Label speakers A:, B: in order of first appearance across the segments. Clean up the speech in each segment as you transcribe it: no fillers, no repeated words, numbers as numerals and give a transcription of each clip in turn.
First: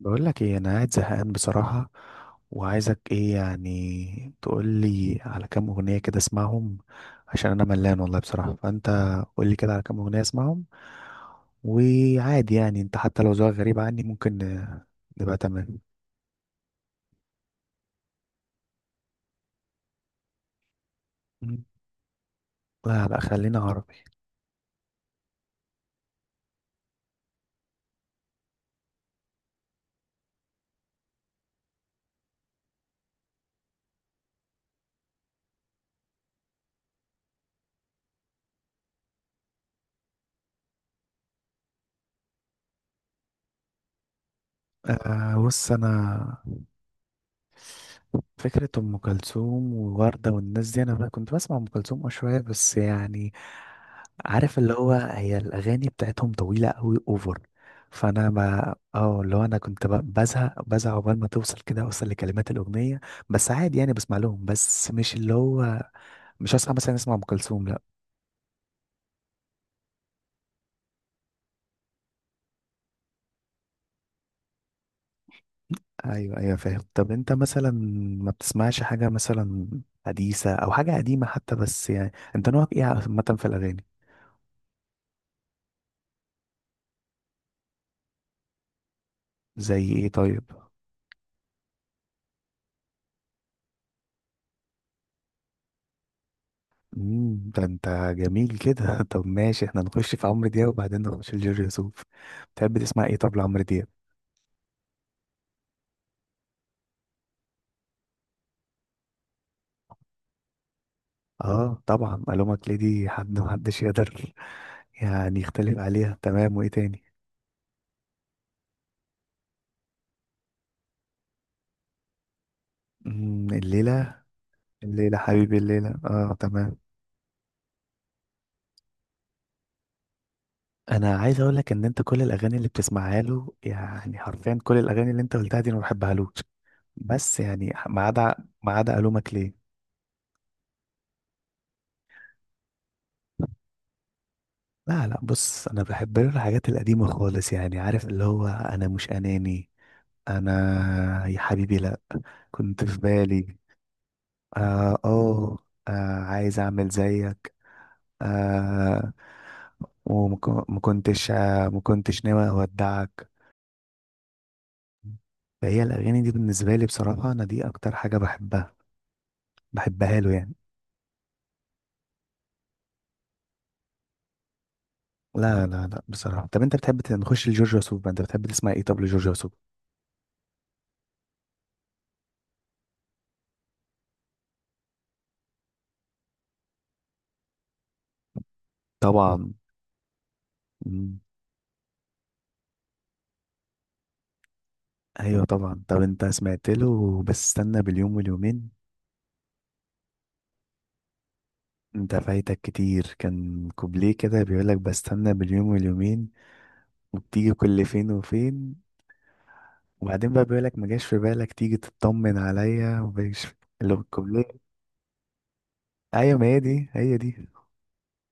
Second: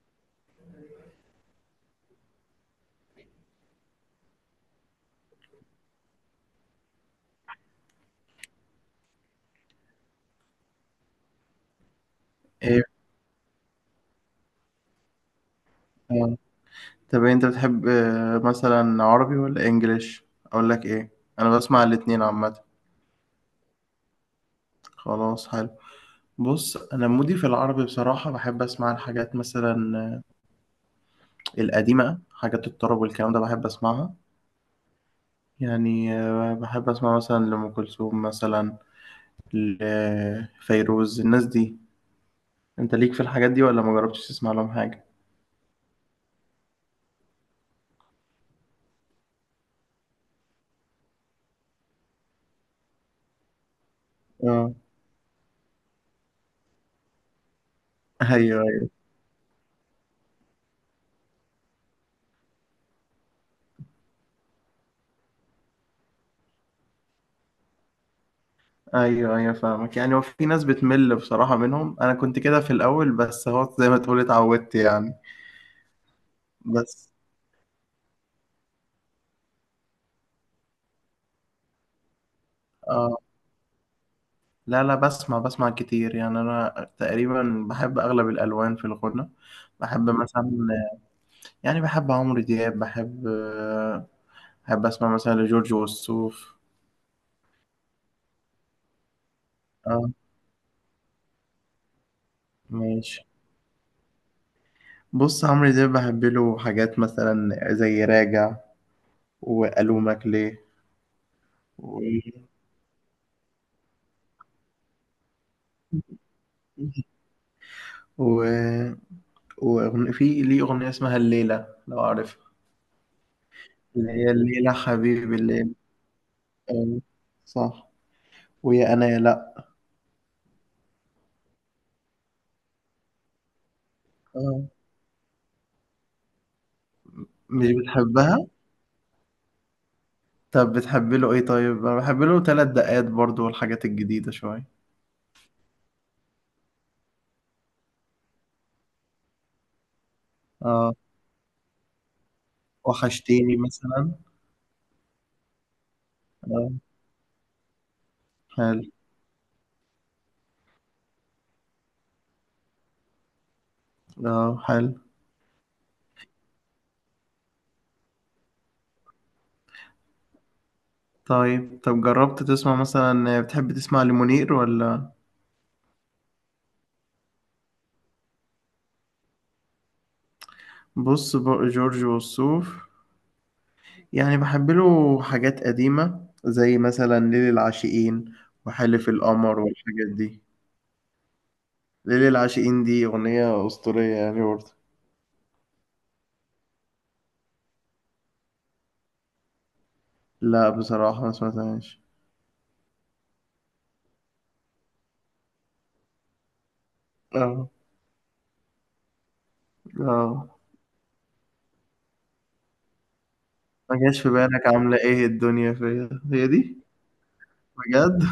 A: بقول لك ايه، انا قاعد زهقان بصراحة، وعايزك ايه يعني؟ تقول لي على كام اغنية كده اسمعهم، عشان انا ملان والله بصراحة. فانت قول لي كده على كام اغنية اسمعهم. وعادي يعني
B: ايه.
A: انت حتى لو ذوقك غريب عني ممكن نبقى تمام.
B: آه. طب انت بتحب مثلا عربي ولا انجليش اقول لك ايه؟ انا
A: مم.
B: بسمع الاتنين عامه.
A: لا، لا، خلينا عربي.
B: خلاص حلو. بص انا مودي في العربي بصراحه، بحب اسمع الحاجات مثلا آه، القديمه، حاجات الطرب والكلام ده بحب اسمعها. يعني بحب اسمع مثلا لأم كلثوم مثلا، لفيروز، الناس دي. انت ليك في الحاجات دي ولا ما جربتش تسمع لهم حاجه؟
A: آه بص انا، فكرة أم كلثوم ووردة والناس دي، أنا بقى كنت بسمع أم كلثوم أه شوية، بس يعني عارف
B: اه.
A: اللي هو، هي الأغاني بتاعتهم طويلة أوي أوفر. فأنا ما
B: ايوه،
A: اه اللي هو أنا كنت بزهق بزهق عقبال ما توصل كده، أوصل لكلمات الأغنية. بس عادي يعني بسمع لهم، بس مش اللي هو، مش هصحى مثلا أسمع أم كلثوم لأ.
B: ايوه، ايوه، فاهمك. يعني هو في ناس بتمل بصراحة منهم، انا كنت كده في الاول، بس هو زي ما تقول اتعودت يعني.
A: أيوه أيوه فاهم.
B: بس.
A: طب أنت مثلا ما بتسمعش حاجة مثلا حديثة أو حاجة قديمة حتى؟ بس يعني أنت نوعك إيه
B: اه.
A: عامة في الأغاني؟
B: لا، لا، بسمع كتير يعني، انا تقريبا بحب اغلب الالوان في الغنى.
A: زي إيه
B: بحب
A: طيب؟
B: مثلا، يعني بحب عمرو دياب، بحب. بحب اسمع مثلا لجورج وسوف.
A: ده انت جميل كده. طب ماشي، احنا
B: اه،
A: نخش في عمرو دياب وبعدين نخش في جورج وسوف. بتحب تسمع ايه
B: ماشي.
A: طب لعمرو دياب؟
B: بص عمرو دياب بحب له حاجات مثلا زي راجع، والومك ليه
A: اه
B: و...
A: طبعا، الومك ليدي حد محدش يقدر يعني يختلف عليها، تمام. وايه تاني؟
B: و... في ليه أغنية اسمها الليلة لو عارفها، اللي
A: الليلة؟
B: هي الليلة
A: الليلة
B: حبيبي
A: حبيبي
B: الليلة.
A: الليلة، اه تمام.
B: آه. صح. ويا أنا يا لأ.
A: انا عايز اقول لك ان انت كل الاغاني اللي بتسمعها له، يعني حرفيا
B: آه.
A: كل الاغاني اللي انت قلتها دي انا ما بحبهالوش. بس
B: مش
A: يعني ما عدا،
B: بتحبها؟
A: ما عدا الومك ليه.
B: طب بتحب له إيه طيب؟ أنا بحب له تلات دقات برضو والحاجات الجديدة شوية.
A: لا، لا، بص انا بحب الحاجات القديمه خالص يعني، عارف اللي هو انا مش اناني.
B: آه.
A: انا يا حبيبي لا، كنت في بالي.
B: وحشتيني مثلا.
A: اه اه. آه، عايز
B: آه،
A: اعمل زيك.
B: حلو.
A: آه. وما كنتش آه ما كنتش ناوي اودعك.
B: آه، حلو.
A: فهي الاغاني دي بالنسبه لي بصراحه، انا دي اكتر حاجه بحبها، بحبها له يعني.
B: طيب، طب جربت تسمع مثلا، بتحب تسمع لمنير ولا؟
A: لا، لا، لا، بصراحه. طب انت بتحب نخش لجورج وسوف بقى، انت بتحب تسمع ايه طب لجورج وسوف؟
B: بص بقى جورج وسوف، يعني بحب له حاجات قديمة زي مثلا ليل العاشقين، وحلف
A: طبعا.
B: القمر والحاجات دي. ليل العاشقين دي أغنية أسطورية يعني برضه.
A: ايوه طبعا. طب انت سمعت له بس استنى باليوم واليومين؟
B: لا بصراحة ما سمعتهاش.
A: انت فايتك كتير. كان كوبليه كده بيقولك بستنى باليوم واليومين وبتيجي
B: اه،
A: كل فين وفين. وبعدين بقى
B: اه.
A: بيقولك ما جاش في بالك تيجي تطمن عليا، ومجاش في-، اللي
B: ما
A: هو
B: جاش في
A: الكوبليه.
B: بالك عاملة ايه الدنيا فيا،
A: ايوه، ما
B: هي
A: هي
B: دي.
A: دي، هي دي.
B: بجد.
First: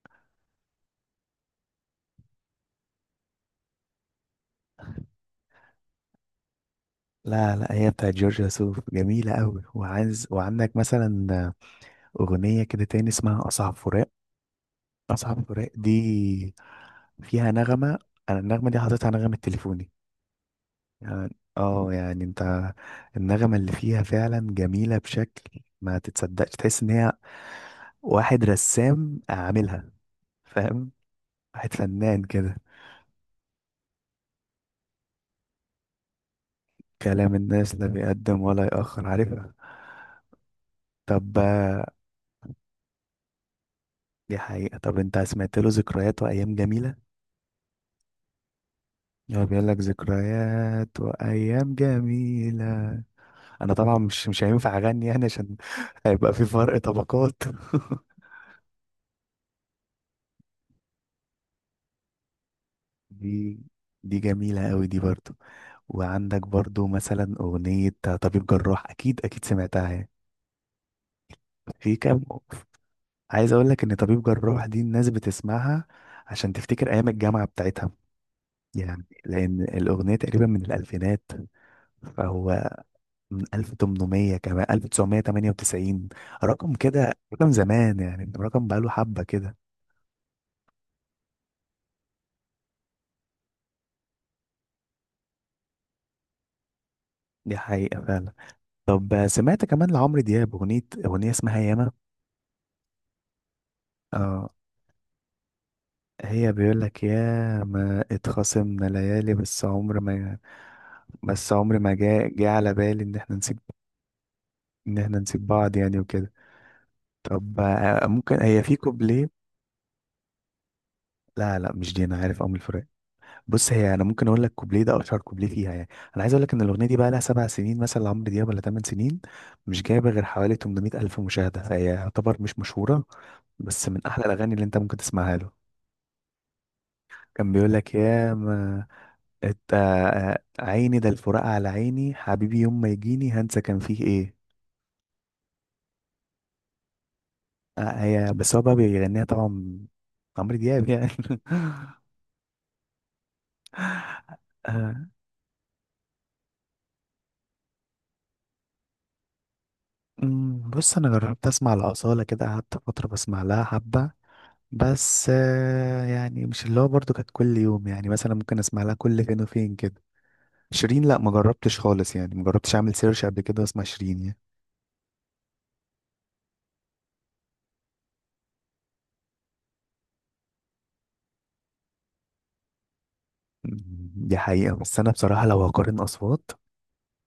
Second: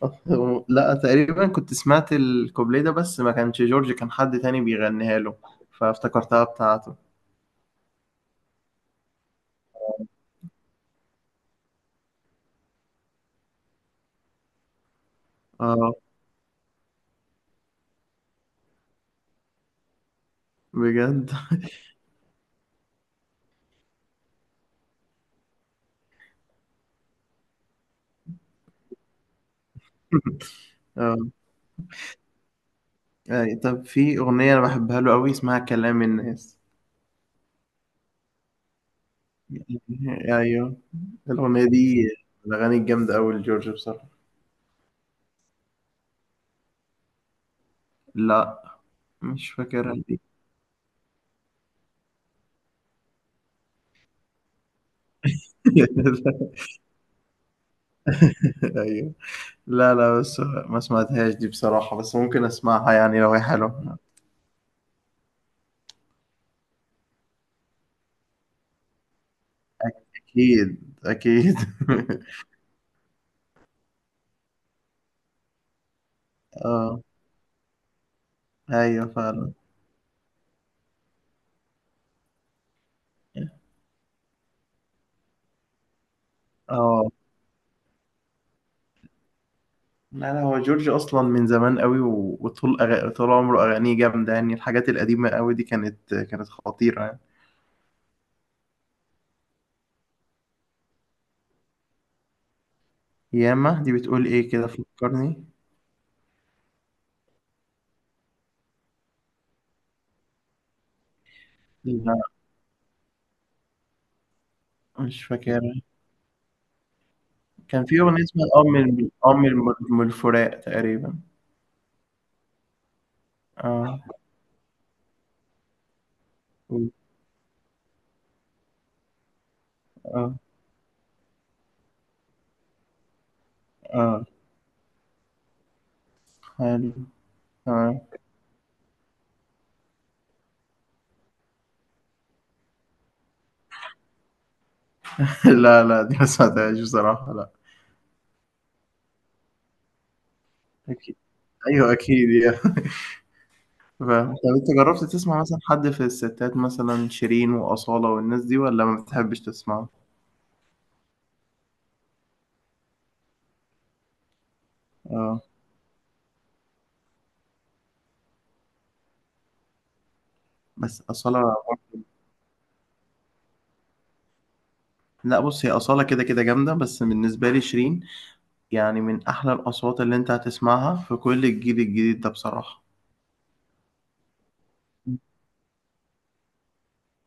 B: لا، تقريبا كنت سمعت الكوبليه ده، بس ما كانش جورج، كان حد تاني بيغنيها له، فافتكرتها بتاعته.
A: لا، لا، هي بتاعت جورج وسوف، جميلة قوي. وعايز، وعندك مثلا أغنية كده تاني اسمها أصعب فراق. أصعب فراق
B: اه،
A: دي فيها نغمة، أنا النغمة دي حاططها نغمة تليفوني.
B: بجد.
A: يعني اه يعني انت، النغمة اللي فيها فعلا جميلة بشكل ما تتصدقش، تحس ان هي واحد رسام عاملها، فاهم؟
B: اه،
A: واحد فنان كده.
B: يعني طب في أغنية أنا بحبها له أوي اسمها كلام الناس.
A: كلام الناس، لا بيقدم ولا يأخر، عارفها.
B: يعني، ايوه.
A: طب
B: الاغنيه
A: آه.
B: دي من الاغاني الجامده قوي لجورج بصراحه.
A: دي حقيقة. طب انت سمعت له ذكريات وأيام جميلة؟
B: لا
A: هو
B: مش
A: بيقول لك
B: فاكرها دي.
A: ذكريات وأيام جميلة. أنا طبعا مش هينفع أغني يعني، عشان هيبقى في فرق طبقات.
B: ايوه. لا، لا، بس ما سمعتهاش دي بصراحه، بس ممكن اسمعها يعني لو هي
A: دي
B: حلوه.
A: دي جميلة أوي دي برضه. وعندك برضو مثلا أغنية طبيب جراح، أكيد أكيد سمعتها يعني.
B: اكيد، اكيد.
A: في كام، عايز أقول لك إن طبيب جراح دي الناس بتسمعها عشان تفتكر
B: اه،
A: أيام الجامعة بتاعتها، يعني
B: ايوه فعلا.
A: لأن الأغنية تقريبا من الألفينات. فهو من 1800 كمان 1998، رقم
B: اه،
A: كده رقم زمان يعني، رقم بقاله حبة كده.
B: لا، لا، هو جورج اصلا من زمان قوي وطول طول عمره اغانيه جامده، يعني الحاجات القديمه قوي دي كانت خطيره يعني.
A: دي حقيقة فعلا. طب سمعت كمان لعمرو دياب أغنية اسمها ياما؟
B: ياما دي بتقول
A: اه،
B: ايه كده، فكرني.
A: هي بيقول لك يا ما اتخاصمنا ليالي، بس عمر ما، بس عمر ما
B: لا
A: جاء جه على بالي ان احنا
B: مش
A: نسيب
B: فاكر.
A: بعض يعني وكده. طب
B: كان في
A: آه،
B: أغنية
A: ممكن
B: اسمها
A: هي في
B: الأم الم
A: كوبليه.
B: الأم الم الم- الفراق تقريبا.
A: لا، لا، مش دي، انا عارف ام الفراق. بص، هي
B: آه،
A: انا ممكن اقول لك كوبليه ده اشهر كوبليه فيها يعني. انا عايز اقول لك ان الاغنيه دي بقى لها 7 سنين مثلا لعمرو دياب ولا 8 سنين. مش جايبه غير
B: آه،
A: حوالي 800 الف مشاهده، فهي يعتبر مش مشهوره. بس من احلى
B: آه،
A: الاغاني اللي انت ممكن تسمعها له.
B: حلو.
A: كان بيقول لك
B: تمام.
A: يا ما عيني ده الفراق على عيني حبيبي، يوم ما يجيني هنسى كان فيه ايه.
B: لا، لا، دي ما سمعتهاش بصراحة لأ.
A: آه، هي بس هو بقى بيغنيها طبعا، عمرو دياب يعني.
B: أكيد. أيوه أكيد يعني. فاهم، طب أنت
A: آه.
B: جرّبت تسمع مثلًا حد في الستات، مثلًا شيرين وأصالة والناس دي، والّا ما بتحبش تسمعهم؟
A: بص انا جربت اسمع الاصاله كده، قعدت فتره بسمع لها حبه. بس
B: آه.
A: يعني مش اللي هو برضو كانت كل يوم يعني، مثلا ممكن اسمع لها كل فين وفين كده.
B: بس
A: شيرين لا، ما
B: أصالة،
A: جربتش خالص يعني، ما جربتش اعمل سيرش قبل كده واسمع شيرين يعني.
B: لأ بُص، هي أصالة كده، كده جامدة، بس بالنسبة لي شيرين يعني من أحلى الأصوات اللي أنت هتسمعها في كل الجيل الجديد ده بصراحة.
A: دي حقيقه، بس انا بصراحه لو هقارن اصوات،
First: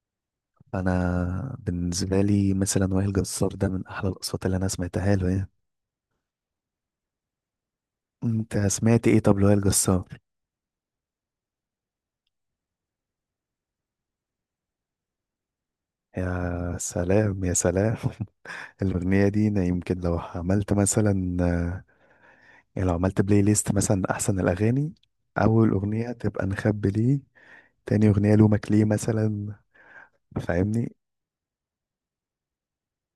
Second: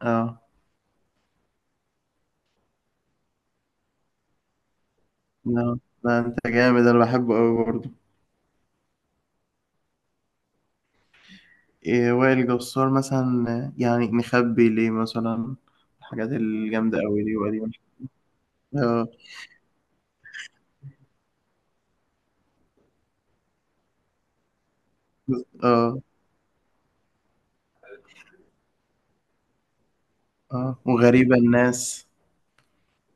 B: آه،
A: انا بالنسبه لي مثلا وائل جسار ده من احلى الاصوات اللي انا سمعتها له يعني.
B: آه. لأ أنت جامد، أنا باحبه أوي برضه.
A: انت سمعت ايه طب لوائل جسار؟
B: إيه، وائل جسار مثلا يعني نخبي ليه مثلا، الحاجات
A: يا
B: الجامدة أوي دي
A: سلام يا
B: وقديمة.
A: سلام.
B: اه،
A: الاغنيه دي انا يمكن لو عملت مثلا، يعني لو عملت بلاي ليست مثلا احسن الاغاني، اول
B: اه،
A: اغنيه تبقى نخبي ليه، تاني اغنيه لومك ليه مثلا،
B: اه.
A: فاهمني؟
B: وغريبة الناس.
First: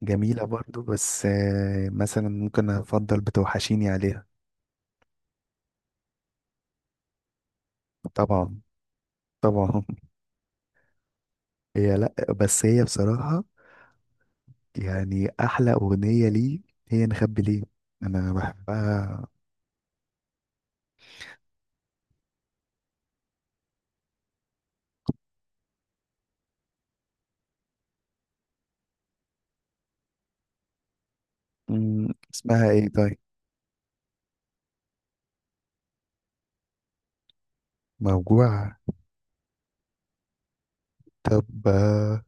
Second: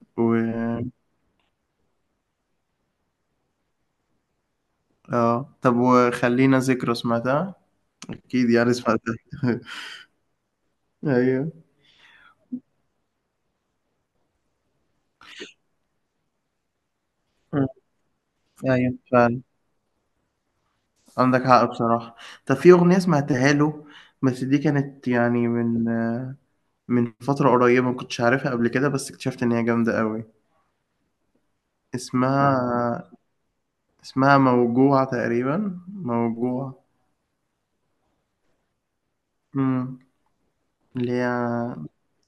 A: جميله برضو،
B: و
A: بس مثلا ممكن افضل بتوحشيني عليها.
B: اه، طب وخلينا ذكرى سمعتها؟ أكيد
A: طبعا
B: يعني سمعتها.
A: طبعا.
B: أيوه.
A: هي لا، بس هي بصراحه يعني احلى اغنيه ليه، هي نخبي ليه،
B: آه،
A: انا
B: أيوه
A: بحبها.
B: فعلا. عندك حق بصراحة. طب في أغنية سمعتها له، بس دي كانت يعني من. من فترة قريبة ما كنتش عارفها قبل كده، بس اكتشفت إن هي جامدة أوي.
A: مم، اسمها ايه
B: اسمها
A: طيب؟
B: اسمها موجوع تقريبا، موجوع.
A: موجوع.
B: امم اللي هي
A: طب آه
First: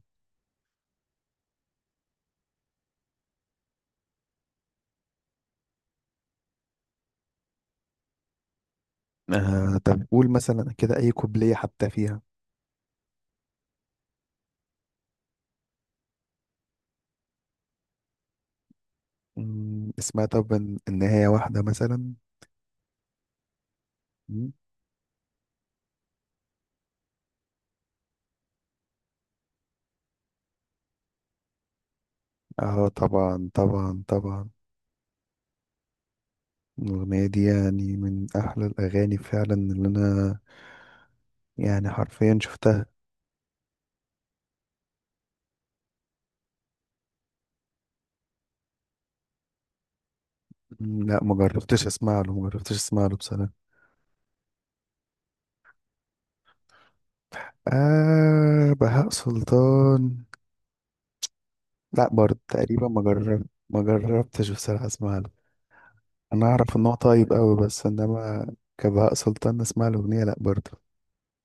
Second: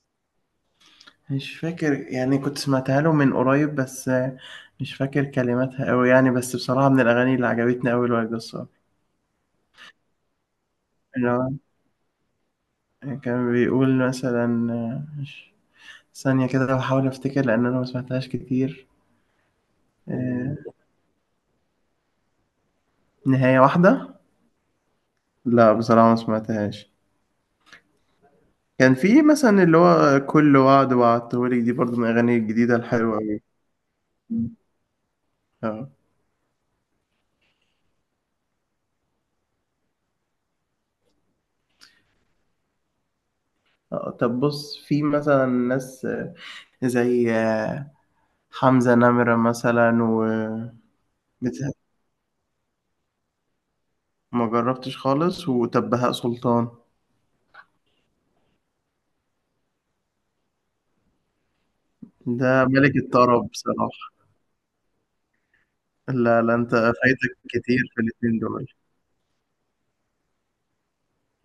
B: مش فاكر يعني، كنت سمعتها له من قريب، بس مش فاكر كلماتها قوي يعني، بس بصراحة من الأغاني اللي عجبتني قوي الواد الصقر.
A: آه، طب قول مثلا كده اي
B: اللي هو
A: كوبليه حتى فيها.
B: كان بيقول مثلا ثانية كده بحاول أفتكر لأن أنا ما سمعتهاش كتير.
A: اسمها طب
B: آه،
A: النهايه واحده مثلا؟
B: نهاية واحدة.
A: مم،
B: لا بصراحة ما سمعتهاش. كان في مثلا اللي هو كل وعد وعدتهولك، دي برضو من الأغاني الجديدة
A: اه
B: الحلوة أوي.
A: طبعا طبعا طبعا.
B: اه.
A: الاغنيه دي يعني من احلى الاغاني فعلا اللي انا، يعني حرفيا شفتها.
B: طب بص في مثلا ناس زي حمزة نمرة مثلا و
A: لا ما
B: بتاع-
A: جربتش اسمع له، ما جربتش اسمع له بصراحه.
B: ما جربتش خالص. وطب بهاء سلطان،
A: آه بهاء سلطان، لا برضه
B: ده
A: تقريبا
B: ملك الطرب
A: ما
B: بصراحة.
A: جربتش بصراحة اسمع له.
B: لا،
A: انا
B: لا، انت
A: اعرف ان هو طيب
B: فايتك
A: قوي،
B: كتير
A: بس
B: في الاتنين
A: انما
B: دول.
A: كبهاء سلطان اسمع له اغنية لا برضه.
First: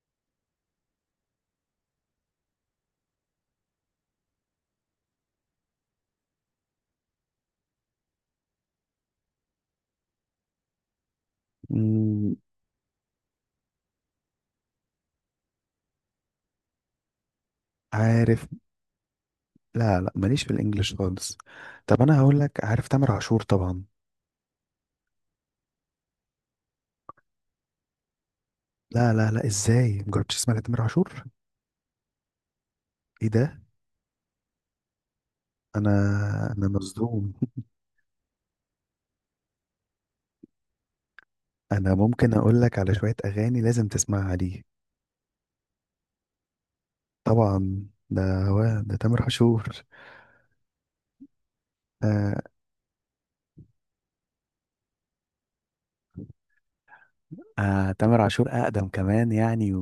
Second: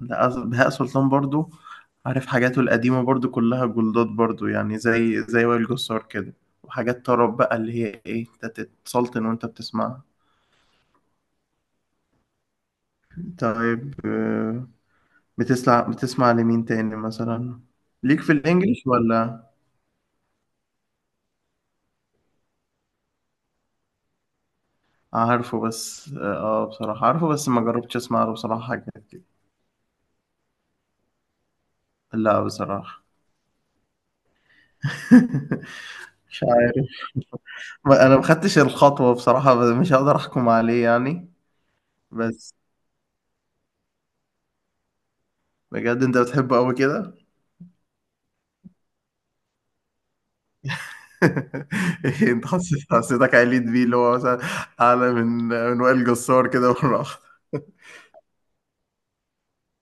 B: لا بهاء سلطان برضو، عارف حاجاته القديمة برضو كلها جلدات برضو، يعني زي وائل جسار كده، وحاجات طرب بقى اللي هي ايه، انت تتسلطن وانت بتسمعها.
A: مم،
B: طيب آه، بتسمع لمين تاني مثلا؟ ليك في
A: عارف.
B: الانجليش ولا؟
A: لا، لا، ماليش في الانجليش خالص. طب انا هقول لك، عارف تامر عاشور طبعا.
B: عارفه بس بصراحة عارفه، بس ما جربتش اسمع له بصراحة حاجة.
A: لا،
B: كده.
A: لا، لا، ازاي مجربتش تسمع لتامر عاشور؟
B: لا بصراحة.
A: ايه ده؟ انا
B: مش
A: انا
B: عارف.
A: مصدوم.
B: انا ما خدتش الخطوة بصراحة، بس مش هقدر احكم عليه يعني.
A: انا ممكن
B: بس
A: اقول لك على شوية اغاني لازم تسمعها ليه.
B: بجد انت بتحبه قوي كده؟
A: طبعا، ده هو ده تامر عاشور.
B: إيه،
A: آه.
B: انت حسيتك عليت بيه، اللي هو مثلا اعلى من وائل جسار كده مرة واحدة.
A: آه تامر عاشور أقدم كمان يعني.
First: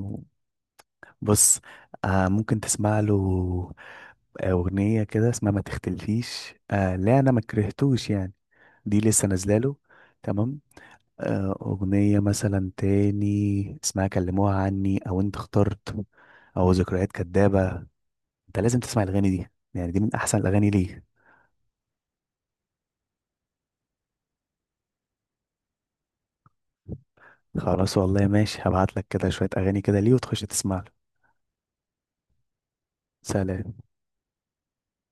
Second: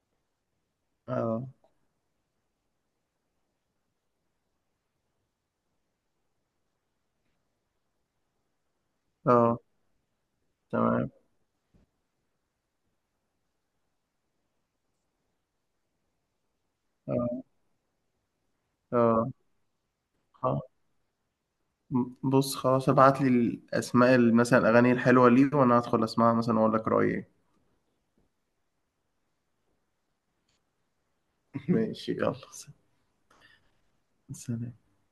B: اه،
A: بص، آه ممكن تسمع له أغنية كده اسمها ما تختلفيش. آه لا، أنا ما كرهتوش يعني، دي لسه نازلة
B: اه،
A: له. تمام.
B: تمام.
A: آه أغنية مثلا تاني اسمها كلموها عني، أو أنت اخترت، أو ذكريات
B: اه،
A: كدابة. أنت لازم تسمع
B: اه.
A: الأغاني دي، يعني دي من أحسن
B: خ-
A: الأغاني ليه.
B: بص خلاص، ابعت لي الاسماء مثلا الاغاني الحلوه ليه، وانا هدخل اسمعها مثلا واقول لك رايي.
A: خلاص والله ماشي، هبعت لك كده شوية أغاني كده ليه وتخش تسمع له.
B: ماشي يلا
A: سلام.
B: سلام.